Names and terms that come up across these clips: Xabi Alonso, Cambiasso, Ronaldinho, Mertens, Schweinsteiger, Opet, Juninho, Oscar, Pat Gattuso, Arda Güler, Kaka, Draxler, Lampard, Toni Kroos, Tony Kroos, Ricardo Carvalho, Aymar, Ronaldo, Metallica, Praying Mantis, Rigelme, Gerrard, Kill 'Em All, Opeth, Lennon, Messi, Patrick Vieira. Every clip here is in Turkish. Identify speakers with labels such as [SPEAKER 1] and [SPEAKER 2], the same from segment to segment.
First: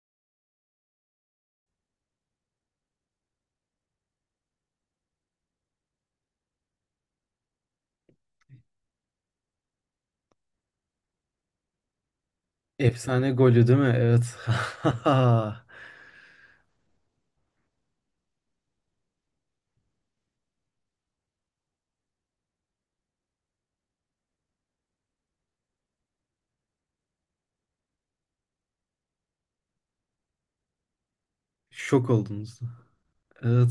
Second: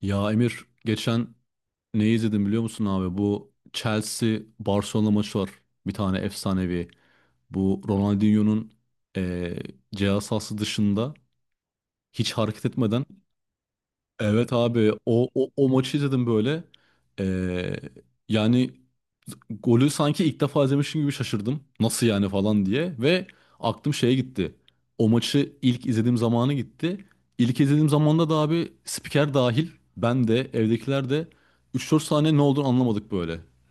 [SPEAKER 1] Ya Emir geçen ne izledim biliyor musun abi? Bu Chelsea Barcelona maçı var. Bir tane efsanevi. Bu Ronaldinho'nun eee ceza sahası dışında hiç hareket etmeden.
[SPEAKER 2] Efsane golü değil mi? Evet.
[SPEAKER 1] Evet abi o maçı izledim böyle. Ee, yani golü sanki ilk defa izlemişim gibi şaşırdım. Nasıl yani falan diye. Ve aklım şeye gitti. O maçı ilk izlediğim zamanı gitti. İlk izlediğim zamanda da abi spiker dahil ben de evdekiler de üç dört
[SPEAKER 2] Şok
[SPEAKER 1] saniye ne
[SPEAKER 2] oldunuz.
[SPEAKER 1] olduğunu anlamadık böyle.
[SPEAKER 2] Evet.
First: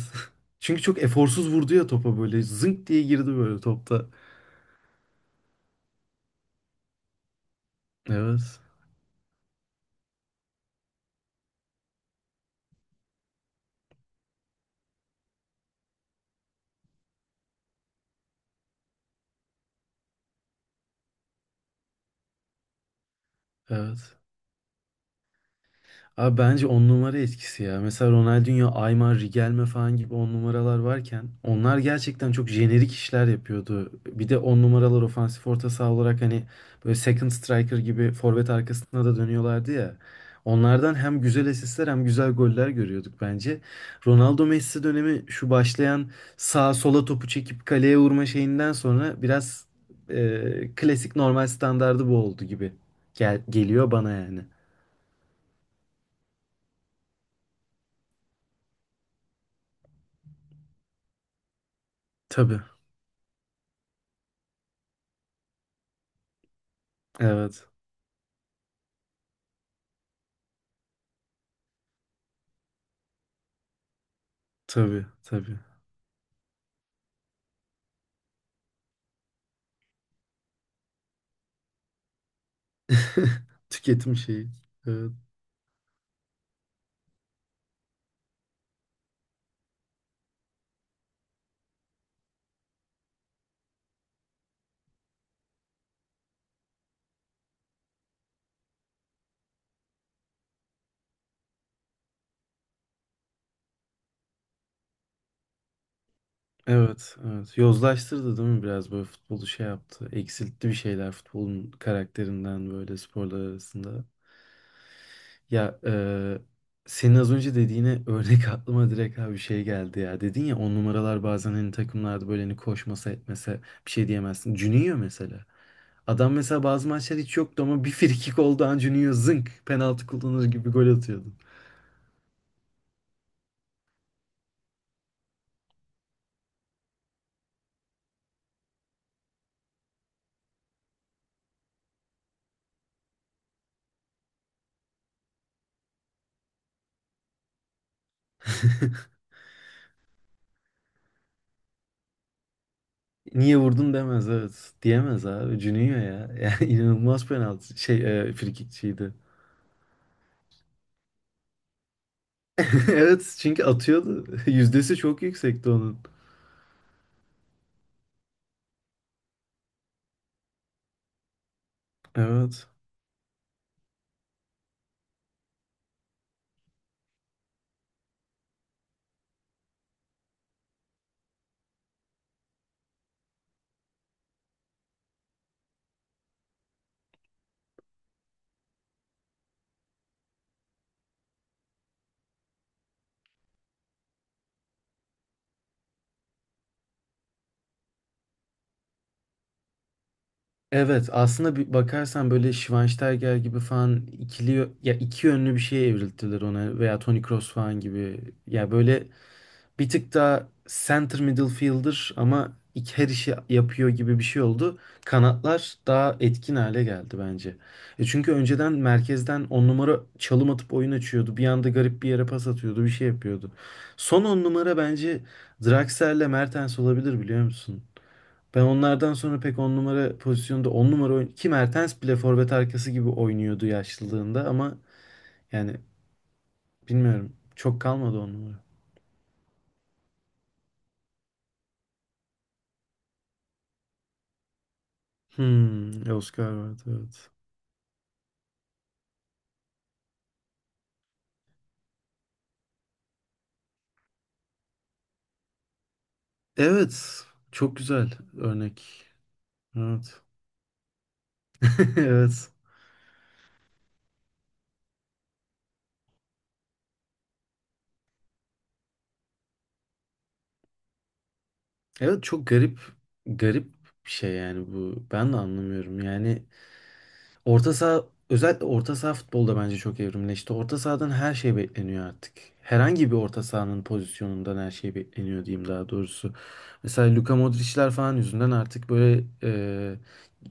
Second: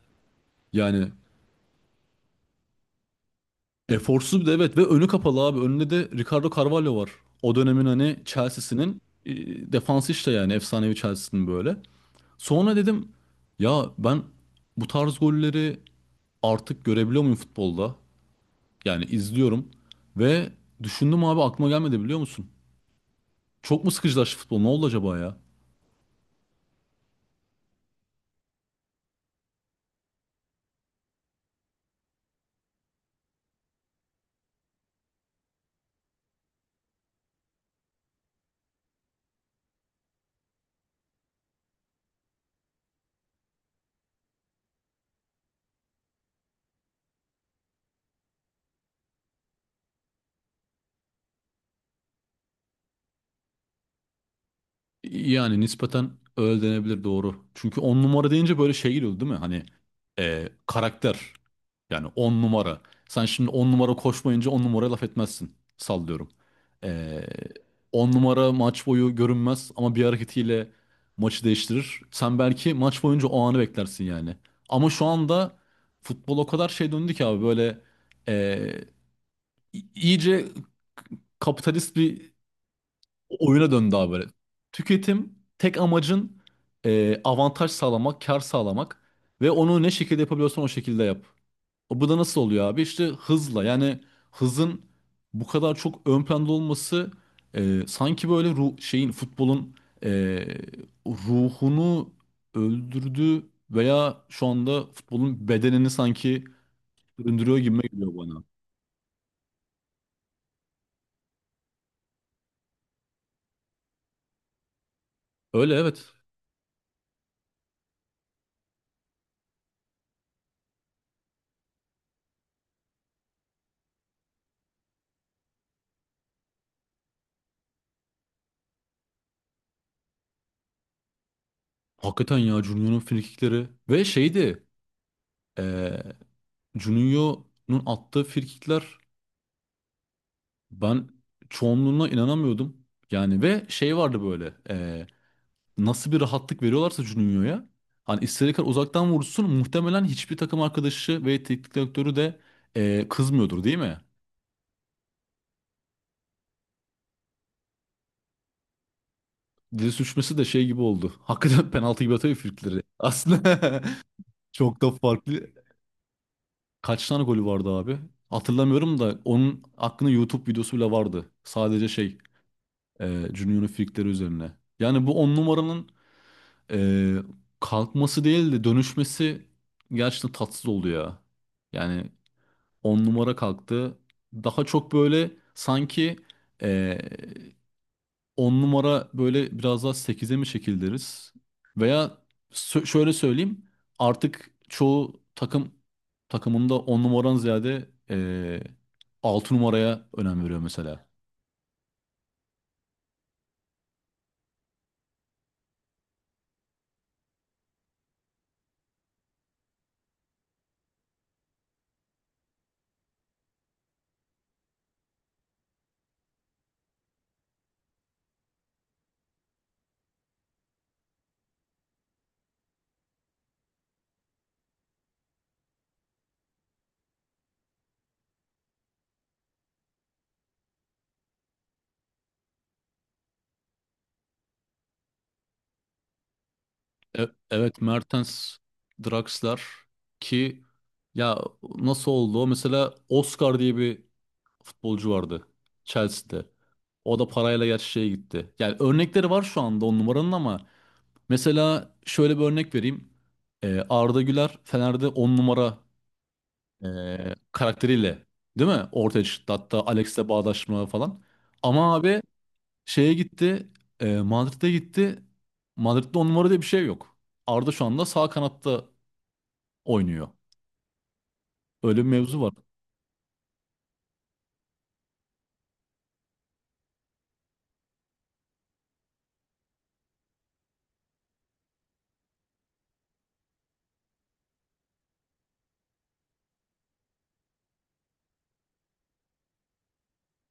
[SPEAKER 2] Çünkü çok
[SPEAKER 1] Yani
[SPEAKER 2] eforsuz vurdu ya topa böyle. Zınk diye girdi böyle topta.
[SPEAKER 1] eforsuz bir de evet ve önü kapalı abi. Önünde de Ricardo Carvalho var. O dönemin hani
[SPEAKER 2] Evet.
[SPEAKER 1] Chelsea'sinin defansı işte yani efsanevi Chelsea'sinin böyle. Sonra dedim ya ben bu tarz golleri artık görebiliyor muyum futbolda? Yani izliyorum ve düşündüm abi aklıma gelmedi biliyor musun? Çok mu
[SPEAKER 2] Evet.
[SPEAKER 1] sıkıcılaştı futbol? Ne oldu acaba ya?
[SPEAKER 2] Abi bence on numara etkisi ya. Mesela Ronaldinho, Aymar, Rigelme falan gibi on numaralar varken onlar gerçekten çok jenerik işler yapıyordu. Bir de on numaralar ofansif orta saha olarak hani böyle second striker gibi forvet arkasına da dönüyorlardı ya. Onlardan hem güzel asistler hem güzel goller görüyorduk bence. Ronaldo Messi dönemi şu başlayan sağa sola topu çekip kaleye vurma şeyinden sonra biraz klasik normal standardı bu oldu gibi gel geliyor bana yani.
[SPEAKER 1] Yani nispeten öyle denebilir doğru. Çünkü on numara deyince böyle şey geliyordu değil mi? Hani karakter. Yani on
[SPEAKER 2] Tabii.
[SPEAKER 1] numara. Sen şimdi on numara koşmayınca on numaraya laf etmezsin. Sallıyorum. E,
[SPEAKER 2] Evet.
[SPEAKER 1] on numara maç boyu görünmez ama bir hareketiyle maçı değiştirir. Sen belki maç boyunca o anı beklersin yani. Ama şu
[SPEAKER 2] Tabii,
[SPEAKER 1] anda
[SPEAKER 2] tabii.
[SPEAKER 1] futbol o kadar şey döndü ki abi böyle e, iyice kapitalist bir oyuna döndü abi
[SPEAKER 2] Tüketim
[SPEAKER 1] böyle.
[SPEAKER 2] şeyi. Evet,
[SPEAKER 1] Tüketim tek amacın avantaj sağlamak, kar sağlamak ve onu ne şekilde yapabiliyorsan o şekilde yap. O bu da nasıl oluyor abi? İşte hızla yani hızın bu kadar çok ön planda olması sanki böyle şeyin futbolun e, ruhunu öldürdü veya şu anda futbolun bedenini sanki
[SPEAKER 2] evet,
[SPEAKER 1] öldürüyor
[SPEAKER 2] evet.
[SPEAKER 1] gibi geliyor
[SPEAKER 2] Yozlaştırdı
[SPEAKER 1] bana.
[SPEAKER 2] değil mi biraz böyle futbolu şey yaptı. Eksiltti bir şeyler futbolun karakterinden böyle sporlar arasında.
[SPEAKER 1] Öyle
[SPEAKER 2] Ya
[SPEAKER 1] evet.
[SPEAKER 2] senin az önce dediğine örnek aklıma direkt abi bir şey geldi ya. Dedin ya on numaralar bazen hani takımlarda böyle hani koşmasa etmese bir şey diyemezsin. Juninho mesela. Adam mesela bazı maçlar hiç yoktu ama bir frikik olduğu an Juninho zınk penaltı kullanır gibi gol atıyordu.
[SPEAKER 1] Hakikaten ya Junior'un frikikleri ve şeydi e, Juninho'nun attığı frikikler ben çoğunluğuna inanamıyordum. Yani ve şey vardı böyle nasıl bir rahatlık veriyorlarsa Juninho'ya hani istediği kadar uzaktan vursun muhtemelen hiçbir takım arkadaşı ve teknik direktörü de
[SPEAKER 2] Niye
[SPEAKER 1] kızmıyordur değil
[SPEAKER 2] vurdun
[SPEAKER 1] mi?
[SPEAKER 2] demez, evet. Diyemez abi. Cüneyt ya. Yani inanılmaz penaltı. Şey frikikçiydi.
[SPEAKER 1] Dili sürçmesi de şey gibi oldu. Hakikaten penaltı gibi atıyor frikikleri.
[SPEAKER 2] Evet çünkü
[SPEAKER 1] Aslında
[SPEAKER 2] atıyordu.
[SPEAKER 1] çok da
[SPEAKER 2] Yüzdesi çok
[SPEAKER 1] farklı.
[SPEAKER 2] yüksekti onun.
[SPEAKER 1] Kaç tane golü vardı abi? Hatırlamıyorum da onun hakkında YouTube videosu bile vardı. Sadece şey
[SPEAKER 2] Evet.
[SPEAKER 1] Juninho'nun frikikleri üzerine. Yani bu on numaranın Ee, kalkması değil de dönüşmesi gerçekten tatsız oldu ya. Yani 10 numara kalktı. Daha çok böyle sanki ee, 10 numara böyle biraz daha sekize mi çekildiriz? Veya şöyle söyleyeyim artık çoğu takım takımında 10 numaran ziyade 6 numaraya önem veriyor mesela.
[SPEAKER 2] Evet aslında bir bakarsan böyle Schweinsteiger gibi falan ikili ya iki yönlü bir şeye evrildiler ona veya Toni Kroos falan gibi. Ya böyle bir tık daha center middle fielder ama her işi yapıyor gibi bir şey oldu. Kanatlar daha etkin hale geldi bence. E çünkü önceden merkezden on numara çalım atıp oyun açıyordu. Bir anda garip bir yere pas atıyordu, bir şey yapıyordu. Son on numara bence Draxler'le Mertens olabilir biliyor musun? Ben onlardan sonra pek on numara pozisyonda on numara oyn ki Mertens bile forvet arkası gibi oynuyordu yaşlılığında ama yani bilmiyorum
[SPEAKER 1] Evet
[SPEAKER 2] çok kalmadı on
[SPEAKER 1] Mertens,
[SPEAKER 2] numara.
[SPEAKER 1] Draxler ki ya nasıl oldu? O? Mesela Oscar diye bir futbolcu vardı
[SPEAKER 2] Hmm,
[SPEAKER 1] Chelsea'de.
[SPEAKER 2] Oscar vardı
[SPEAKER 1] O da
[SPEAKER 2] evet.
[SPEAKER 1] parayla gerçi şeye gitti. Yani örnekleri var şu anda on numaranın ama mesela şöyle bir örnek vereyim. Arda Güler Fener'de on numara
[SPEAKER 2] Evet. Çok güzel
[SPEAKER 1] karakteriyle değil mi?
[SPEAKER 2] örnek.
[SPEAKER 1] Ortaya çıktı. Hatta Alex'le
[SPEAKER 2] Evet.
[SPEAKER 1] bağdaşma falan. Ama abi
[SPEAKER 2] Evet.
[SPEAKER 1] şeye gitti. Madrid'e gitti. Madrid'de on numara diye bir şey yok. Arda şu anda sağ kanatta oynuyor. Öyle bir
[SPEAKER 2] Evet
[SPEAKER 1] mevzu
[SPEAKER 2] çok
[SPEAKER 1] var.
[SPEAKER 2] garip, garip bir şey yani bu. Ben de anlamıyorum. Yani orta saha, özellikle orta saha futbolda bence çok evrimleşti. Orta sahadan her şey bekleniyor artık. Herhangi bir orta sahanın pozisyonundan her şey bekleniyor diyeyim daha doğrusu. Mesela Luka Modric'ler falan yüzünden artık böyle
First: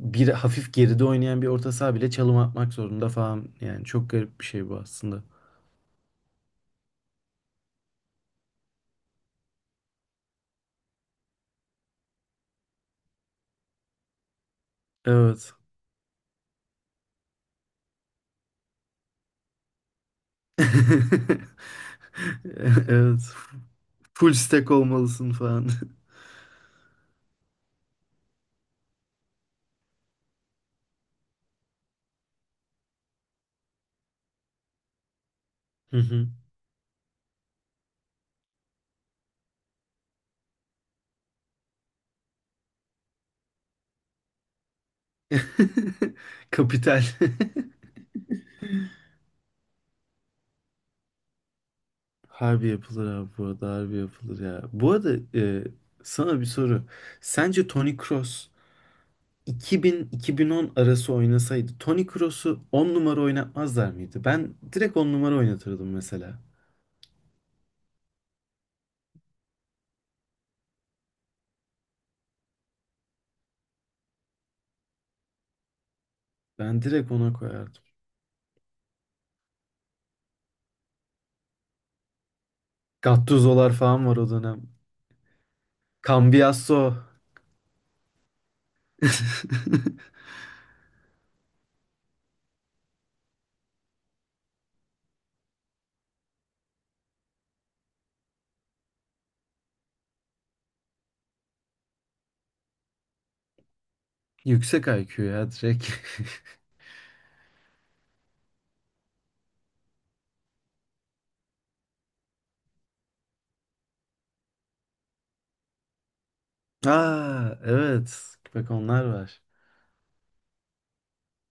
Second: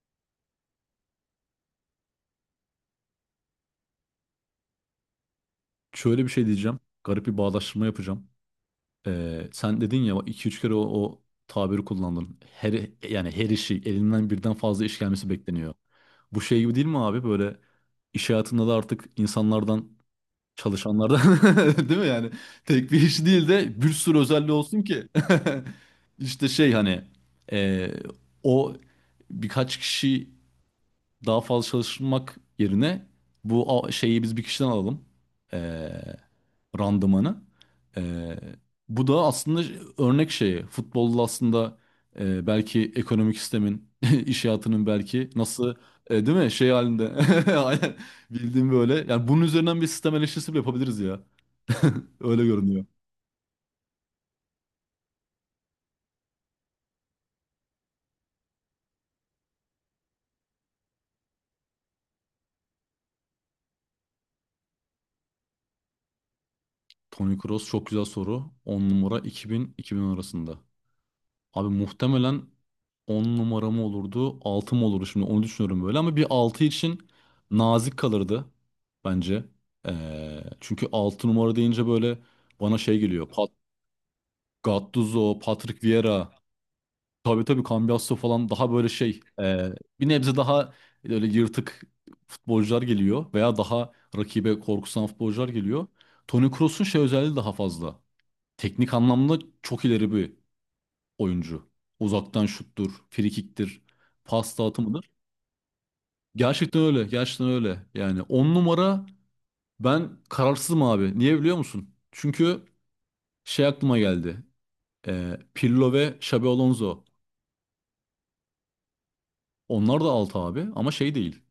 [SPEAKER 2] bir hafif geride oynayan bir orta saha bile çalım atmak zorunda falan. Yani çok garip bir şey bu aslında.
[SPEAKER 1] Şöyle bir şey diyeceğim. Garip bir bağdaştırma yapacağım. Sen dedin ya iki üç kere o tabiri kullandın. Yani her işi elinden birden fazla iş gelmesi
[SPEAKER 2] Evet.
[SPEAKER 1] bekleniyor. Bu şey gibi değil mi abi? Böyle iş hayatında da artık insanlardan. Çalışanlardan. Değil mi yani? Tek bir
[SPEAKER 2] Evet.
[SPEAKER 1] iş değil de bir sürü
[SPEAKER 2] Full
[SPEAKER 1] özelliği
[SPEAKER 2] stack
[SPEAKER 1] olsun ki.
[SPEAKER 2] olmalısın falan.
[SPEAKER 1] İşte şey hani e, o birkaç kişi daha fazla çalışmak yerine bu şeyi biz bir kişiden alalım. Ee,
[SPEAKER 2] Hı hı.
[SPEAKER 1] randımanı. Ee, bu da aslında örnek şeyi. Futbolda aslında belki ekonomik sistemin, iş hayatının belki nasıl değil mi? Şey
[SPEAKER 2] Kapital.
[SPEAKER 1] halinde. Aynen. Bildiğim böyle. Yani bunun üzerinden bir sistem eleştirisi bile yapabiliriz ya. Öyle
[SPEAKER 2] Harbi
[SPEAKER 1] görünüyor.
[SPEAKER 2] yapılır abi, bu arada harbi yapılır ya. Bu arada sana bir soru. Sence Toni Kroos 2000-2010 arası oynasaydı Toni Kroos'u 10 numara oynatmazlar mıydı? Ben direkt 10 numara oynatırdım mesela.
[SPEAKER 1] Tony Kroos çok güzel soru. 10 numara 2000-2010 arasında. Abi muhtemelen 10 numaramı olurdu, 6 mı olurdu şimdi onu düşünüyorum böyle ama bir 6
[SPEAKER 2] Ben
[SPEAKER 1] için
[SPEAKER 2] direkt ona koyardım.
[SPEAKER 1] nazik kalırdı bence. Çünkü 6 numara deyince böyle bana şey geliyor.
[SPEAKER 2] Gattuso'lar falan var o dönem.
[SPEAKER 1] Gattuso, Patrick Vieira,
[SPEAKER 2] Cambiasso.
[SPEAKER 1] tabii tabii Cambiasso falan daha böyle şey bir nebze daha böyle yırtık futbolcular geliyor veya daha rakibe korkusan futbolcular geliyor. Toni Kroos'un şey özelliği daha fazla. Teknik anlamda çok ileri bir oyuncu. Uzaktan şuttur, frikiktir, pas
[SPEAKER 2] Yüksek
[SPEAKER 1] dağıtımıdır.
[SPEAKER 2] IQ ya direkt.
[SPEAKER 1] Gerçekten öyle, gerçekten öyle. Yani 10 numara ben kararsızım abi. Niye biliyor musun? Çünkü şey aklıma geldi. Pirlo ve Xabi Alonso.
[SPEAKER 2] Aa evet. Bak onlar var.
[SPEAKER 1] Onlar da 6 abi ama şey değil.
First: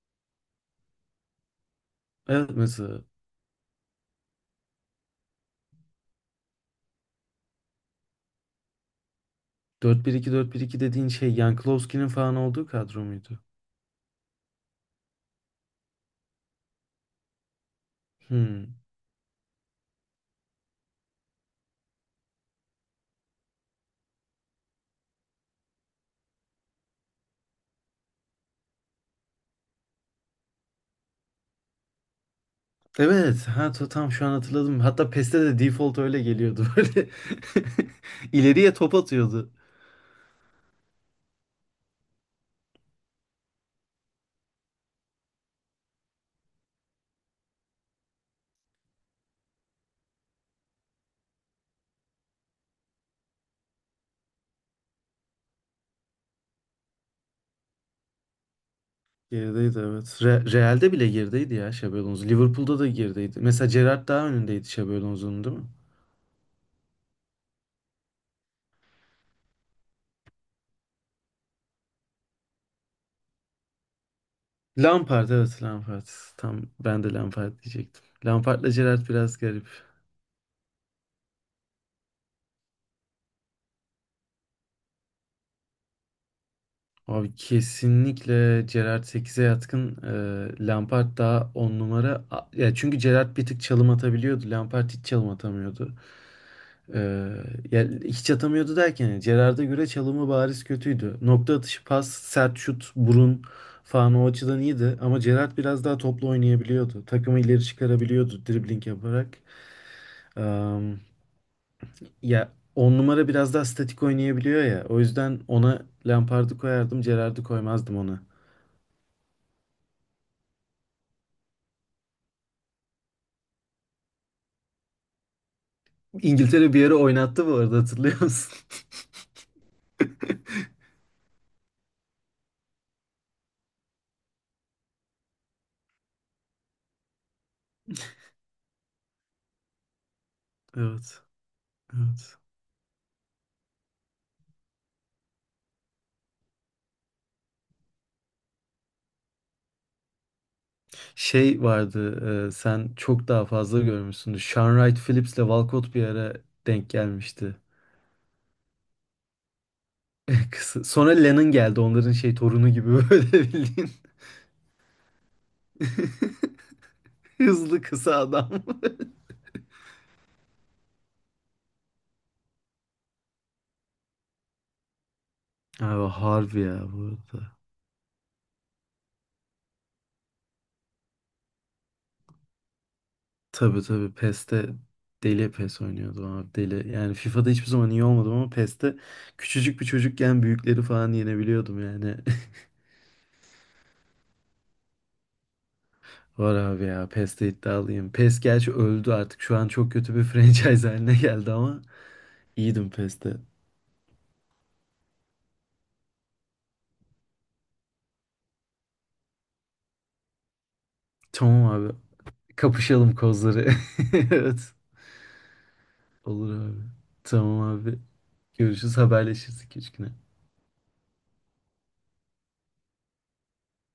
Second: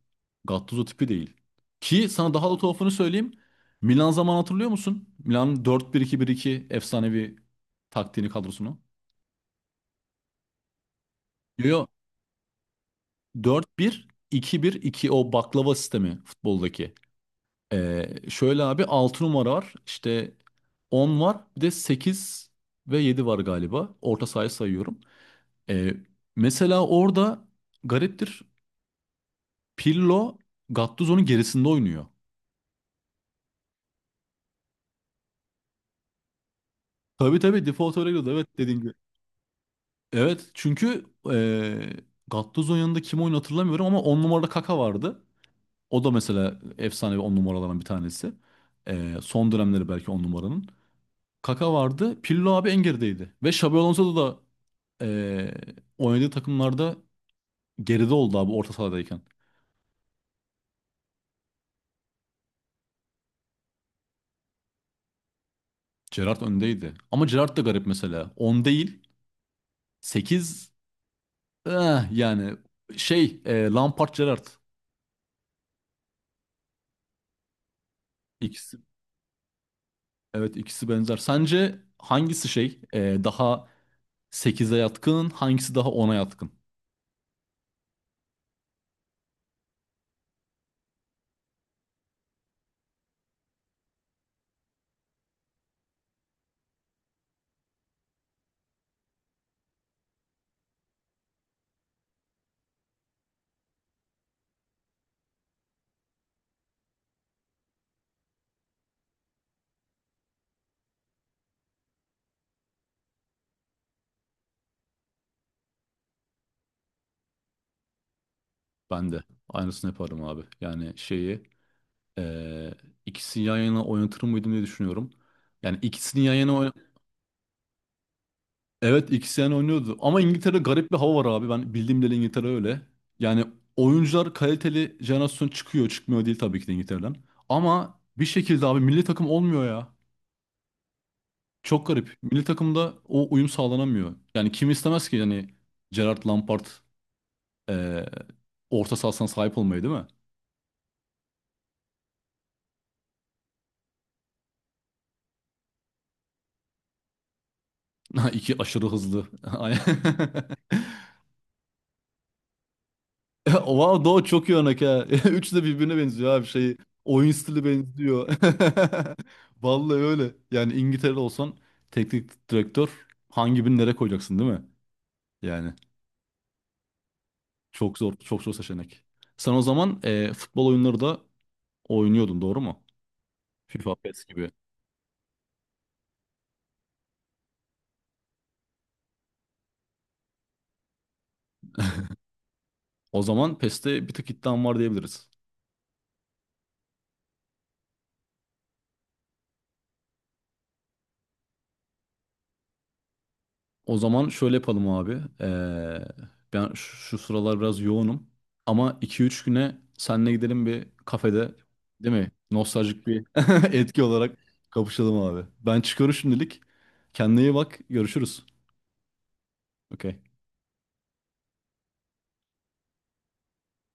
[SPEAKER 1] Gattuso tipi değil. Ki sana
[SPEAKER 2] Evet
[SPEAKER 1] daha da tuhafını
[SPEAKER 2] mesela
[SPEAKER 1] söyleyeyim. Milan zaman hatırlıyor musun? Milan dört bir iki bir iki efsanevi taktiğini kadrosunu.
[SPEAKER 2] dört bir iki dört bir iki dediğin şey
[SPEAKER 1] Yo yo
[SPEAKER 2] Yanklowski'nin falan olduğu kadro muydu?
[SPEAKER 1] 4-1-2-1-2 o baklava sistemi futboldaki. Şöyle
[SPEAKER 2] Hmm.
[SPEAKER 1] abi 6 numara var. İşte 10 var. Bir de 8 ve 7 var galiba. Orta sahayı sayıyorum. Ee, mesela orada gariptir. Pirlo Gattuso'nun gerisinde oynuyor.
[SPEAKER 2] Evet. Ha tam şu an hatırladım. Hatta PES'te de default öyle geliyordu. Böyle
[SPEAKER 1] Tabii tabii default öyle gidiyordu. Evet
[SPEAKER 2] İleriye
[SPEAKER 1] dediğin gibi.
[SPEAKER 2] top atıyordu.
[SPEAKER 1] Evet çünkü ee, Gattuso'nun yanında kim oyunu hatırlamıyorum ama 10 numarada Kaka vardı. O da mesela efsane 10 numaralardan bir tanesi. Son dönemleri belki 10 numaranın. Kaka vardı. Pirlo abi en gerideydi. Ve Xabi Alonso da e, oynadığı takımlarda geride oldu abi orta sahadayken.
[SPEAKER 2] Gerideydi, evet. Real'de bile gerideydi ya Xabi Alonso. Liverpool'da da gerideydi. Mesela Gerrard daha önündeydi Xabi Alonso'nun değil mi?
[SPEAKER 1] Gerrard öndeydi. Ama Gerrard da garip mesela. 10 değil 8 yani şey Lampard Gerrard.
[SPEAKER 2] Lampard, evet, Lampard. Tam ben de Lampard diyecektim. Lampard'la
[SPEAKER 1] İkisi,
[SPEAKER 2] Gerrard biraz garip.
[SPEAKER 1] evet ikisi benzer. Sence hangisi şey daha 8'e yatkın hangisi daha 10'a yatkın?
[SPEAKER 2] Abi kesinlikle Gerrard 8'e yatkın. Lampard daha 10 numara. Ya çünkü Gerrard bir tık çalım atabiliyordu. Lampard hiç çalım atamıyordu. Ee, ya hiç atamıyordu derken yani Gerrard'a göre çalımı bariz kötüydü. Nokta atışı, pas, sert şut, burun falan, o açıdan iyiydi. Ama Gerrard biraz daha toplu oynayabiliyordu. Takımı ileri çıkarabiliyordu dribbling yaparak. Am, ya 10 numara biraz daha statik oynayabiliyor ya. O yüzden ona Lampard'ı koyardım, Gerrard'ı koymazdım.
[SPEAKER 1] Ben de aynısını yaparım abi. Yani şeyi e, ikisini yan yana oynatır mıydım diye düşünüyorum. Yani ikisini yan yana.
[SPEAKER 2] İngiltere bir yere oynattı bu arada, hatırlıyor musun?
[SPEAKER 1] Evet ikisini oynuyordu. Ama İngiltere'de garip bir hava var abi. Ben bildiğim dili İngiltere öyle. Yani oyuncular kaliteli jenerasyon çıkıyor. Çıkmıyor değil tabii ki de İngiltere'den. Ama bir şekilde abi milli takım olmuyor ya.
[SPEAKER 2] Evet.
[SPEAKER 1] Çok garip.
[SPEAKER 2] Evet.
[SPEAKER 1] Milli takımda o uyum sağlanamıyor. Yani kim istemez ki yani Gerard Lampard eee, orta sahasına sahip olmayı değil mi?
[SPEAKER 2] Şey vardı, sen çok daha fazla görmüşsündür. Sean Wright Phillips'le Walcott bir ara denk gelmişti.
[SPEAKER 1] İki aşırı hızlı. Aynen.
[SPEAKER 2] Kısa. Sonra Lennon geldi onların şey torunu gibi böyle bildiğin.
[SPEAKER 1] Wow Doğu çok iyi örnek ha. Üçü de birbirine benziyor abi şey. Oyun stili
[SPEAKER 2] Hızlı kısa
[SPEAKER 1] benziyor.
[SPEAKER 2] adam.
[SPEAKER 1] Vallahi öyle. Yani İngiltere'de olsan teknik direktör hangi birini nereye koyacaksın değil mi? Yani
[SPEAKER 2] Abi harbi ya bu arada.
[SPEAKER 1] çok zor, çok zor seçenek. Sen o zaman futbol oyunları da oynuyordun doğru mu?
[SPEAKER 2] Tabii
[SPEAKER 1] FIFA,
[SPEAKER 2] tabii
[SPEAKER 1] PES gibi.
[SPEAKER 2] PES'te, deli PES oynuyordum abi, deli. Yani FIFA'da hiçbir zaman iyi olmadım ama PES'te küçücük bir çocukken büyükleri falan yenebiliyordum yani.
[SPEAKER 1] O zaman PES'te bir tık iddian var diyebiliriz.
[SPEAKER 2] Var abi ya, PES'te iddialıyım. PES gerçi öldü artık. Şu an çok kötü bir franchise haline geldi ama iyiydim PES'te.
[SPEAKER 1] O zaman şöyle yapalım abi. Ben şu sıralar biraz yoğunum. Ama iki üç güne seninle gidelim bir kafede.
[SPEAKER 2] Tamam abi.
[SPEAKER 1] Değil mi? Nostaljik
[SPEAKER 2] Kapışalım
[SPEAKER 1] bir
[SPEAKER 2] kozları.
[SPEAKER 1] etki olarak
[SPEAKER 2] Evet.
[SPEAKER 1] kapışalım abi. Ben çıkıyorum
[SPEAKER 2] Olur
[SPEAKER 1] şimdilik.
[SPEAKER 2] abi.
[SPEAKER 1] Kendine iyi
[SPEAKER 2] Tamam
[SPEAKER 1] bak.
[SPEAKER 2] abi.
[SPEAKER 1] Görüşürüz.
[SPEAKER 2] Görüşürüz. Haberleşiriz iki üç güne.
[SPEAKER 1] Okey.